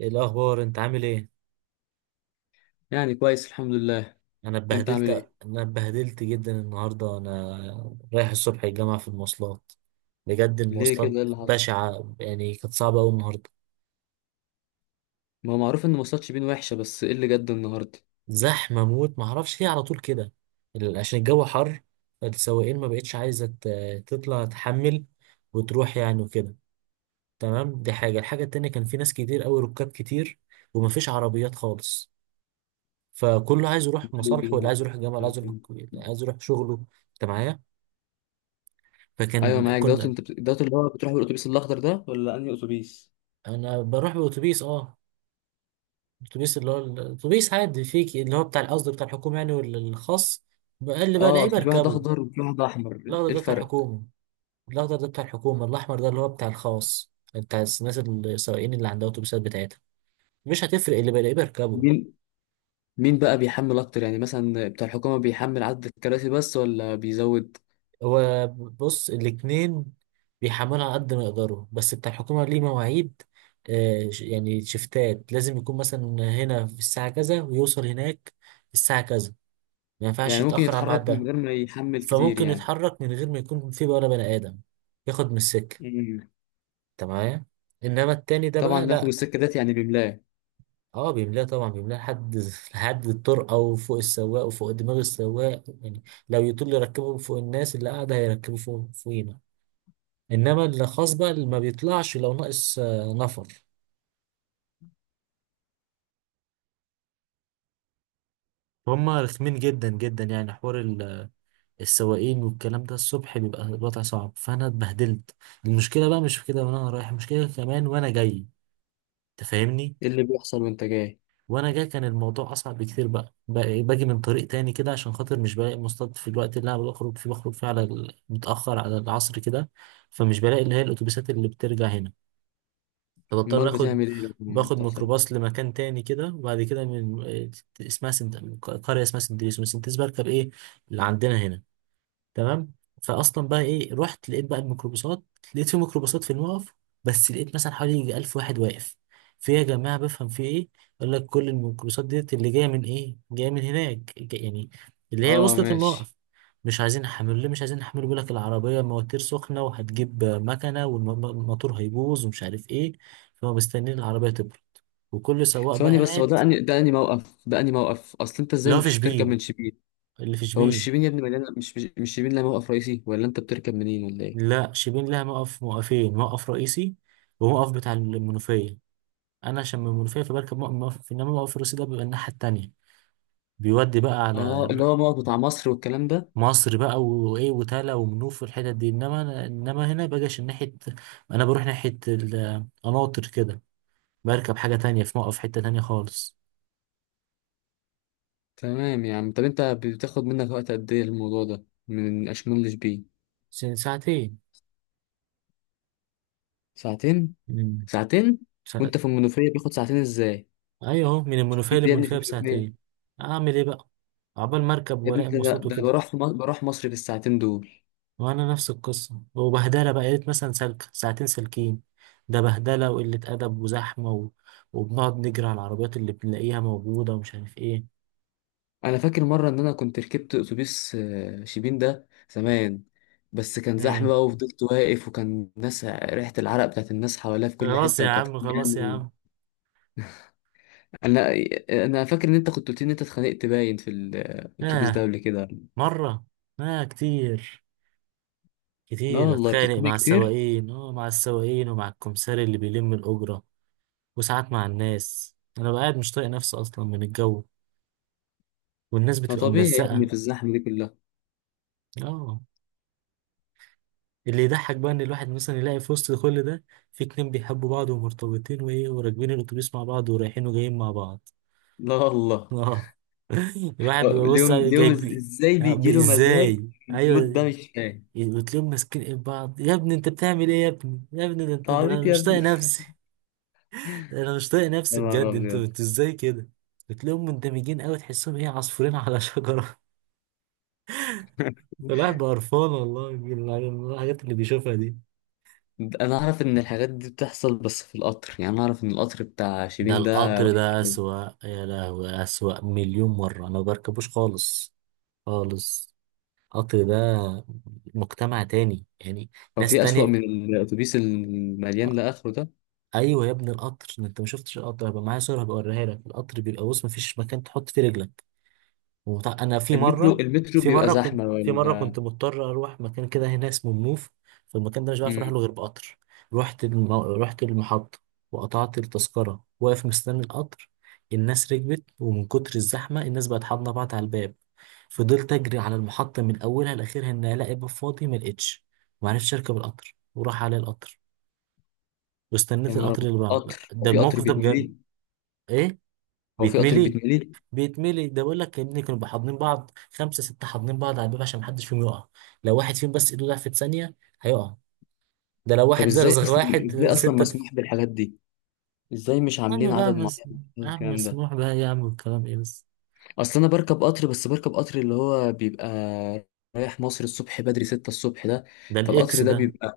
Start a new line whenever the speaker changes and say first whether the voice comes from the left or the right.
right: ايه الاخبار؟ انت عامل ايه؟
left: يعني كويس الحمد لله.
right: انا
left: انت عامل
right: اتبهدلت.
left: ايه؟
right: انا اتبهدلت جدا النهارده. انا رايح الصبح الجامعه في المواصلات. بجد
left: ليه
right: المواصلات
left: كده، ايه اللي حصل؟
right: بشعه، يعني كانت صعبه قوي النهارده.
left: ما هو معروف ان ماتشات شبين وحشه، بس ايه اللي جد النهارده؟
right: زحمه موت، ما اعرفش ليه على طول كده. عشان الجو حر، فالسواقين ما بقتش عايزه تطلع تحمل وتروح يعني وكده. تمام، دي حاجه. الحاجه التانية كان في ناس كتير قوي، ركاب كتير ومفيش عربيات خالص. فكله عايز يروح مصالحه، واللي عايز يروح الجامعه، اللي عايز يروح، اللي عايز يروح شغله. انت معايا؟
left: ايوه
right: فكان
left: معاك دوت.
right: كنا.
left: دوت اللي هو بتروح بالاتوبيس الاخضر ده ولا انهي اتوبيس؟
right: انا بروح باوتوبيس، اه. اتوبيس اللي هو الاتوبيس عادي فيك، اللي هو بتاع القصد بتاع الحكومه يعني والخاص. بقى
left: اه،
right: الاقيه
left: اصل في واحد
right: بركبه.
left: اخضر وفي واحد احمر،
right: الاخضر
left: ايه
right: ده بتاع
left: الفرق؟
right: الحكومه. الاخضر ده بتاع الحكومه، الاحمر ده اللي هو بتاع الخاص بتاع الناس السواقين اللي عندها اتوبيسات بتاعتها. مش هتفرق، اللي بلاقيه بركبه.
left: مين؟ مين بقى بيحمل اكتر، يعني مثلا بتاع الحكومه بيحمل عدد الكراسي بس ولا بيزود؟
right: هو بص، الاتنين بيحملوا على قد ما يقدروا، بس بتاع الحكومه ليه مواعيد. يعني شفتات، لازم يكون مثلا هنا في الساعه كذا ويوصل هناك الساعه كذا. ما ينفعش
left: يعني ممكن
right: يتأخر على الميعاد
left: يتحرك من
right: ده.
left: غير ما يحمل كتير
right: فممكن
left: يعني؟
right: يتحرك من غير ما يكون في بقى ولا بني آدم، ياخد من السكة.
left: مم.
right: انت معايا؟ انما التاني ده
left: طبعا
right: بقى
left: بياخد
right: لا.
left: السكه ديت، يعني بيملاه.
right: اه بيملاه، طبعا بيملاه لحد لحد الطرقه وفوق السواق وفوق دماغ السواق يعني. لو يطول يركبه فوق الناس اللي قاعده، هيركبه فوق فوقينا. انما اللي خاص بقى، اللي ما بيطلعش لو ناقص نفر. هم رخمين جدا جدا يعني. حوار السواقين والكلام ده الصبح بيبقى الوضع صعب، فانا اتبهدلت. المشكله بقى مش في كده وانا رايح، المشكله كمان وانا جاي. تفهمني؟
left: ايه اللي بيحصل وانت جاي؟
right: وانا جاي كان الموضوع اصعب بكتير بقى. بقى- إيه، باجي من طريق تاني كده عشان خاطر مش بلاقي مصطاد في الوقت اللي انا بخرج فيه. بخرج فيه على متاخر على العصر كده. فمش بلاقي اللي هي الاتوبيسات اللي بترجع هنا. فبضطر
left: امال
right: اخد،
left: بتعمل ايه لما
right: باخد
left: بتحصل؟
right: ميكروباص لمكان تاني كده، وبعد كده من اسمها سنت... قريه اسمها سنتريس. ومن سنتريس بركب ايه اللي عندنا هنا. تمام. فاصلا بقى ايه، رحت لقيت بقى الميكروباصات. لقيت في ميكروباصات في الموقف، بس لقيت مثلا حوالي يجي 1000 واحد واقف. في يا جماعه، بفهم في ايه؟ يقول لك كل الميكروباصات ديت اللي جايه من ايه، جايه من هناك يعني اللي هي
left: اه
right: وصلت
left: ماشي.
right: الموقف. مش عايزين نحمل. ليه مش عايزين نحمل؟ بيقول لك العربيه مواتير سخنه وهتجيب مكنه والموتور هيبوظ ومش عارف ايه. فهم مستنيين العربيه تبرد، وكل سواق بقى
left: ثواني بس، هو
right: قاعد.
left: ده اني، ده اني موقف، ده اني موقف؟ اصل انت
right: اللي
left: ازاي
right: هو في
left: مش بتركب
right: شبين،
left: من شبين؟
right: اللي في
left: هو مش
right: شبين.
left: شبين يا ابني مليانه، مش شبين، لا موقف رئيسي، ولا انت بتركب منين ولا ايه؟
right: لا شبين لها موقف، موقفين: موقف رئيسي وموقف بتاع المنوفية. أنا عشان من المنوفية فبركب موقف موقف، إنما موقف الرئيسي ده بيبقى الناحية التانية، بيودي بقى
left: اه
right: على
left: اللي هو موقف بتاع مصر والكلام ده.
right: مصر بقى وإيه وتالا ومنوف والحتت دي. إنما أنا إنما هنا بجيش ناحية، أنا بروح ناحية القناطر كده. بركب حاجة تانية في موقف، حتة تانية خالص.
left: تمام يا عم. طب انت بتاخد منك وقت قد ايه الموضوع ده من اشمون لشبين؟
right: ساعتين.
left: ساعتين؟
right: مم.
left: ساعتين.
right: ساعت...
left: وانت في المنوفيه بياخد ساعتين ازاي؟
right: أيوه أهو، من المنوفية
left: انت يا ابني في
right: للمنوفية
left: المنوفيه.
right: بساعتين. أعمل إيه بقى؟ عقبال مركب
left: يا ابني،
right: وألاقي
left: ده ده
right: مواصلات
left: ده انا
right: وكده.
left: بروح في مصر، بروح مصر في الساعتين دول.
right: وانا نفس القصه وبهدله بقى. يا ريت مثلا سلك ساعتين سالكين. ده بهدله وقله ادب وزحمه و... وبنقعد نجري على العربيات اللي بنلاقيها موجوده ومش عارف ايه.
left: انا فاكر مره ان انا كنت ركبت اتوبيس شيبين ده زمان. بس كان زحمه
right: امم.
left: بقى وفضلت واقف، وكان ناس ريحه العرق بتاعت الناس حواليا في كل
right: خلاص
left: حته،
right: يا
left: وكانت
right: عم، خلاص يا
left: يعني...
right: عم.
left: انا انا فاكر ان انت كنت قلت لي ان انت اتخانقت باين في الاتوبيس ده
right: اه،
left: قبل كده.
right: مره. اه كتير.
left: لا
right: كتير
left: والله
right: اتخانق
left: بتتخانق
right: مع
left: كتير.
right: السواقين، اه، مع السواقين ومع الكمساري اللي بيلم الاجره. وساعات مع الناس. انا بقى قاعد مش طايق نفسي اصلا من الجو، والناس
left: ما
right: بتبقى
left: طبيعي يا ابني
right: ملزقه.
left: في الزحمه دي كلها.
right: اه. اللي يضحك بقى ان الواحد مثلا يلاقي في وسط كل ده في اتنين بيحبوا بعض ومرتبطين وايه، وراكبين الاتوبيس مع بعض ورايحين وجايين مع بعض.
left: لا والله.
right: اه. الواحد بيبقى
left: اليوم اليوم
right: جايب
left: ازاي بيجي
right: يعني
left: له مزاج؟
right: ازاي.
left: المود ده
right: ايوه.
left: مش فاهم.
right: وتلاقيهم ماسكين ايد بعض. يا ابني انت بتعمل ايه؟ يا ابني يا ابني، ده انت، ده
left: تعبيط
right: انا
left: يا
right: مش طايق
left: ابني.
right: نفسي. ده انا مش طايق
left: يا
right: نفسي
left: نهار
right: بجد. انتوا
left: ابيض.
right: ازاي كده؟ بتلاقيهم مندمجين قوي، تحسهم ايه، عصفورين على شجره. الواحد بقى قرفان والله من الحاجات اللي بيشوفها دي.
left: انا اعرف ان الحاجات دي بتحصل بس في القطر، يعني انا اعرف ان القطر بتاع
right: ده
left: شيبين ده
right: القطر
left: وحش
right: ده
left: قوي.
right: أسوأ، يا لهوي أسوأ مليون مرة. أنا ما بركبوش خالص، خالص. القطر ده مجتمع تاني يعني،
left: هو
right: ناس
left: في اسوأ
right: تانية.
left: من الاتوبيس المليان لاخره ده؟
right: أيوة يا ابني القطر. أنت ما شفتش القطر. هبقى معايا صورة، هبقى أوريها لك. القطر بيبقى بص، مفيش مكان تحط فيه رجلك. وط- انا في
left: المترو،
right: مره
left: المترو
right: في
left: بيبقى
right: مره كنت،
left: زحمه ولا؟
right: مضطر اروح مكان كده هنا اسمه منوف. فالمكان ده مش بعرف اروح
left: امم.
right: له غير بقطر. رحت المحطه وقطعت التذكره، واقف مستني القطر. الناس ركبت، ومن كتر الزحمه الناس بقت حاضنه بعض على الباب. فضلت اجري على المحطه من اولها لاخرها ان الاقي باب فاضي، ما لقيتش. ما عرفتش اركب القطر، وراح على القطر.
left: يا
right: واستنيت
left: نهار
right: القطر
left: أبيض.
right: اللي بعده.
left: قطر، هو
right: ده
left: في قطر
right: الموقف ده بجد.
left: بيتملي؟
right: ايه،
left: هو في قطر
right: بيتملي؟
left: بيتملي؟
right: بيتملي، ده بيقول لك يا ابني كانوا بيحضنين بعض، خمسه سته حاضنين بعض على الباب عشان محدش فيهم يقع. لو واحد فيهم بس ايده ضعفت ثانيه، هيقع. ده لو
left: طب
right: واحد
left: ازاي
right: زغزغ
left: اصلا،
right: واحد،
left: ازاي اصلا
right: سته
left: مسموح بالحاجات دي؟ ازاي مش
right: يا عم
left: عاملين
right: بقى
left: عدد معين
right: يا
left: من
right: عم
left: الكلام ده؟
right: مسموح بقى يا عم، الكلام ايه بس.
left: اصل انا بركب قطر، بس بركب قطر اللي هو بيبقى رايح مصر الصبح بدري 6 الصبح ده.
right: ده الاكس
left: فالقطر ده
right: ده.
left: بيبقى،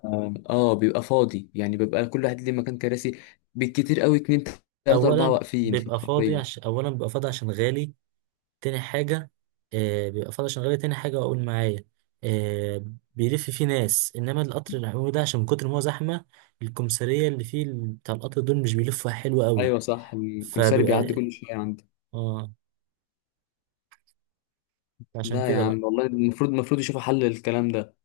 left: اه بيبقى فاضي، يعني بيبقى كل واحد ليه مكان كراسي. بالكتير قوي اتنين تلاتة اربعة
right: اولا
left: واقفين في
right: بيبقى فاضي عشان،
left: العربية.
right: اولا بيبقى فاضي عشان غالي. تاني حاجه، آه، بيبقى فاضي عشان غالي. تاني حاجه اقول معايا، آه، بيلف فيه ناس. انما القطر العمومي ده، عشان من كتر ما هو زحمه الكمثريه اللي فيه بتاع القطر دول مش بيلفوا حلو قوي،
left: ايوه صح، الكمساري بيعدي
right: فبيبقى،
left: كل شوية عندي.
right: اه، عشان
left: لا يا
right: كده بقى.
left: عم والله، المفروض المفروض يشوفوا حل للكلام ده.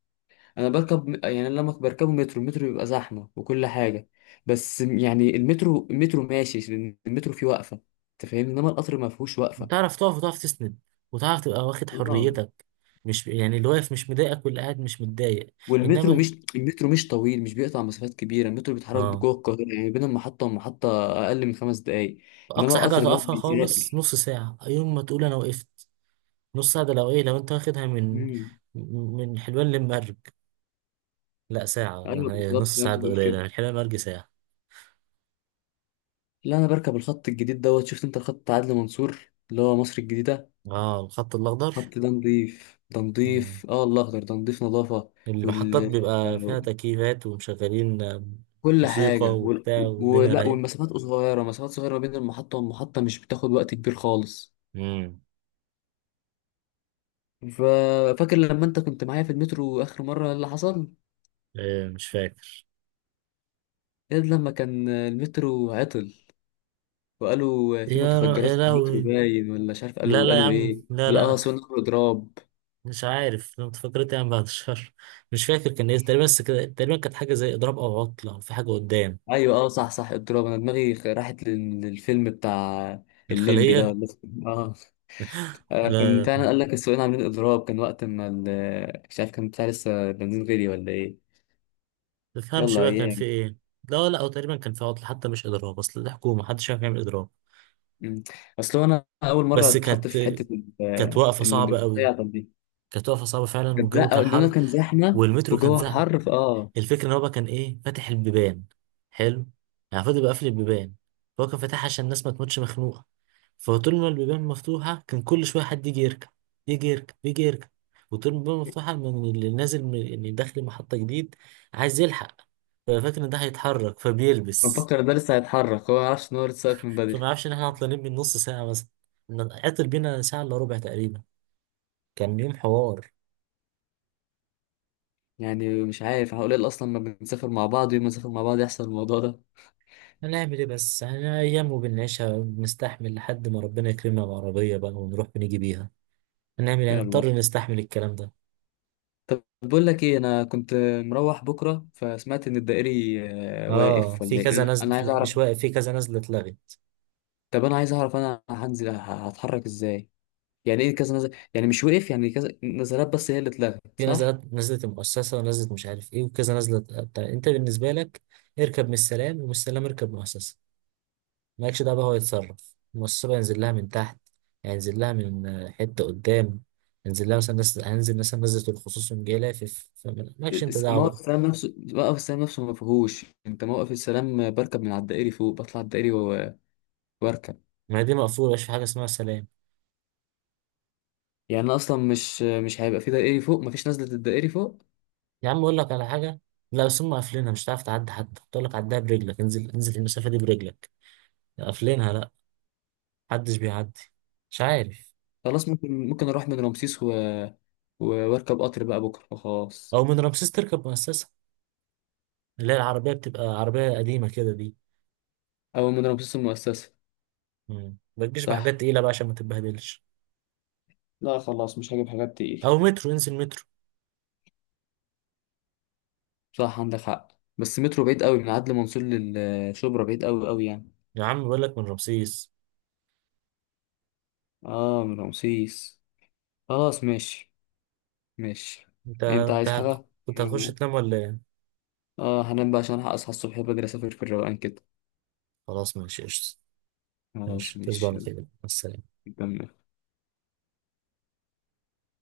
left: انا بركب يعني لما بركبه مترو، المترو بيبقى زحمة وكل حاجة. بس يعني المترو، المترو ماشي. المترو فيه وقفة. انت فاهمني، انما القطر ما فيهوش
right: تعرف تقف وتعرف تسند وتعرف تبقى واخد
left: وقفة.
right: حريتك. مش يعني، اللي واقف مش مضايقك واللي قاعد مش متضايق.
left: والمترو
right: انما
left: مش المترو مش طويل، مش بيقطع مسافات كبيره. المترو بيتحرك
right: اه،
left: جوه القاهره، يعني بين المحطه والمحطه اقل من 5 دقائق. انما
right: اقصى حاجه
left: القطر ده
right: هتقفها خالص
left: بيسافر.
right: نص ساعه يوم ما تقول انا وقفت. نص ساعه ده لو ايه، لو انت واخدها من
left: امم.
right: من حلوان للمرج. لا ساعه
left: ايوه
right: يعني،
left: بالظبط
right: نص
left: زي ما
right: ساعه
left: انت
right: ده
left: بتقول
right: قليله،
left: كده.
right: من حلوان للمرج ساعه.
left: لا انا بركب الخط الجديد دوت. شفت انت الخط بتاع عدلي منصور اللي هو مصر الجديده؟
right: اه الخط الاخضر.
left: الخط ده نضيف، ده
right: اه
left: نضيف، اه الاخضر ده نضيف نظافه.
right: المحطات
left: وال
right: بيبقى فيها تكييفات ومشغلين
left: كل
right: موسيقى
left: حاجه
right: وبتاع، والدنيا
left: ولا،
right: رايقه.
left: والمسافات صغيره، مسافات صغيره ما بين المحطه والمحطه، مش بتاخد وقت كبير خالص.
right: امم.
left: ففاكر لما انت كنت معايا في المترو اخر مره اللي حصل؟
right: إيه؟ مش فاكر.
left: ايه لما كان المترو عطل، وقالوا في متفجرات
right: يا
left: في المترو
right: لهوي.
left: باين، ولا مش عارف
right: لا
left: قالوا،
right: لا يا
left: قالوا ايه
right: عم، لا لا أنا
left: بالاقصى، قالوا اضراب؟
right: مش عارف. لو تفكرت يعني بعد الشهر، مش فاكر كان ايه تقريبا. بس كده تقريبا كانت حاجه زي اضراب او عطله او في حاجه قدام.
left: ايوه اه صح صح اضراب، انا دماغي راحت للفيلم بتاع الليمبي ده
right: الخليه.
left: ولا إيه؟ اه. كان
right: لا
left: فعلا
right: لا،
left: قال لك السواقين عاملين اضراب؟ كان وقت ما مش عارف كان بتاع لسه بنزين غالي ولا ايه؟
right: ما تفهمش
left: يلا
right: بقى كان في
left: ايام.
right: ايه. لا لا، او تقريبا كان في عطله حتى مش اضراب، اصل دي حكومه محدش عارف يعمل اضراب.
left: مم. اصل هو انا اول مره
right: بس
left: اتحط
right: كانت،
left: في حته
right: كانت واقفه
left: ان
right: صعبه
left: المترو
right: قوي. كانت واقفه صعبه فعلا
left: كانت
right: والجو
left: أو
right: كان
left: إنه
right: حر.
left: كان زحمة
right: والمترو كان
left: وجوه
right: زحم.
left: حر فآه
right: الفكره ان هو بقى كان ايه، فاتح البيبان. حلو. يعني فضل بقى قافل البيبان. هو كان فاتحها عشان الناس ما تموتش مخنوقه. فطول ما البيبان مفتوحة كان كل شوية حد يجي يركب، يجي يركب، يجي يركب. وطول ما البيبان مفتوحة، من اللي نازل من اللي داخل محطة جديد عايز يلحق، ففاكر إن ده هيتحرك فبيلبس.
left: بفكر ده لسه هيتحرك، هو معرفش إن هو لسه واقف من
right: فما
left: بدري.
right: عرفش إن إحنا عطلانين من نص ساعة مثلا. عطل بينا ساعة إلا ربع تقريبا. كان يوم حوار.
left: يعني مش عارف هقول إيه أصلا، ما بنسافر مع بعض، يوم ما نسافر مع بعض يحصل الموضوع ده.
right: هنعمل إيه بس يعني، أيام وبنعيشها، بنستحمل لحد ما ربنا يكرمنا بعربية بقى ونروح ونيجي بيها. هنعمل يعني،
left: يلا.
right: نضطر نستحمل الكلام ده.
left: طب بقول لك إيه؟ أنا كنت مروح بكرة فسمعت إن الدائري...
right: آه
left: واقف
right: في
left: ولا إيه؟
right: كذا
left: أنا
right: نزلة،
left: أنا عايز
right: لأ،
left: أعرف.
right: مش واقف، في كذا نزلة اتلغت.
left: طب أنا عايز أعرف، أنا هنزل هتحرك إزاي؟ يعني إيه كذا نزل يعني مش وقف، يعني كذا نزلات بس هي اللي اتلغت،
right: في
left: صح؟
right: نزلات، نزلة المؤسسة ونزلة مش عارف ايه وكذا نزلة. بتاع انت بالنسبة لك، اركب من السلام، ومن السلام اركب مؤسسة. مالكش دعوة بقى، هو يتصرف، المؤسسة بقى ينزل لها من تحت، يعني ينزل لها من حتة قدام. ينزل لها مثلا نزلة، هنزل مثلا نزلة الخصوص يوم جاي لافف، فمالكش انت دعوة بقى.
left: موقف السلام نفسه، موقف السلام نفسه ما فيهوش. انت موقف السلام بركب من على الدائري فوق، بطلع الدائري واركب.
right: ما هي دي مقفولة، مش في حاجة اسمها سلام.
left: يعني انا اصلا مش هيبقى في دائري فوق، مفيش نزلة الدائري فوق.
right: يا عم اقول لك على حاجة. لا بس هم قافلينها، مش هتعرف تعدي، حتى تقول لك عدها برجلك، انزل انزل المسافة دي برجلك. قافلينها، لا محدش بيعدي، مش عارف.
left: خلاص، ممكن اروح من رمسيس و- واركب قطر بقى بكره وخلاص.
right: او من رمسيس تركب مؤسسة، اللي هي العربية بتبقى عربية قديمة كده دي.
left: او من رمسيس المؤسسة.
right: مم. ما تجيش بحاجات
left: صح.
right: تقيلة بقى عشان ما تتبهدلش.
left: لا خلاص مش هجيب حاجات تقيلة.
right: أو مترو، انزل مترو.
left: صح عندك حق. بس مترو بعيد قوي، من عدلي منصور للشبرا بعيد قوي قوي يعني.
right: يا عم بقول لك من رمسيس.
left: اه من رمسيس. خلاص ماشي. ماشي.
right: أنت
left: انت عايز حاجة؟
right: كنت هتخش تنام ولا إيه؟
left: اه هنام بقى عشان ألحق اصحى الصبح بدري، اسافر في الروقان كده.
right: خلاص ماشي قشطة.
left: خلاص
right: ماشي، تصبح
left: ماشي
right: على
left: يلا.
right: خير، مع السلامة.
left: نكمل.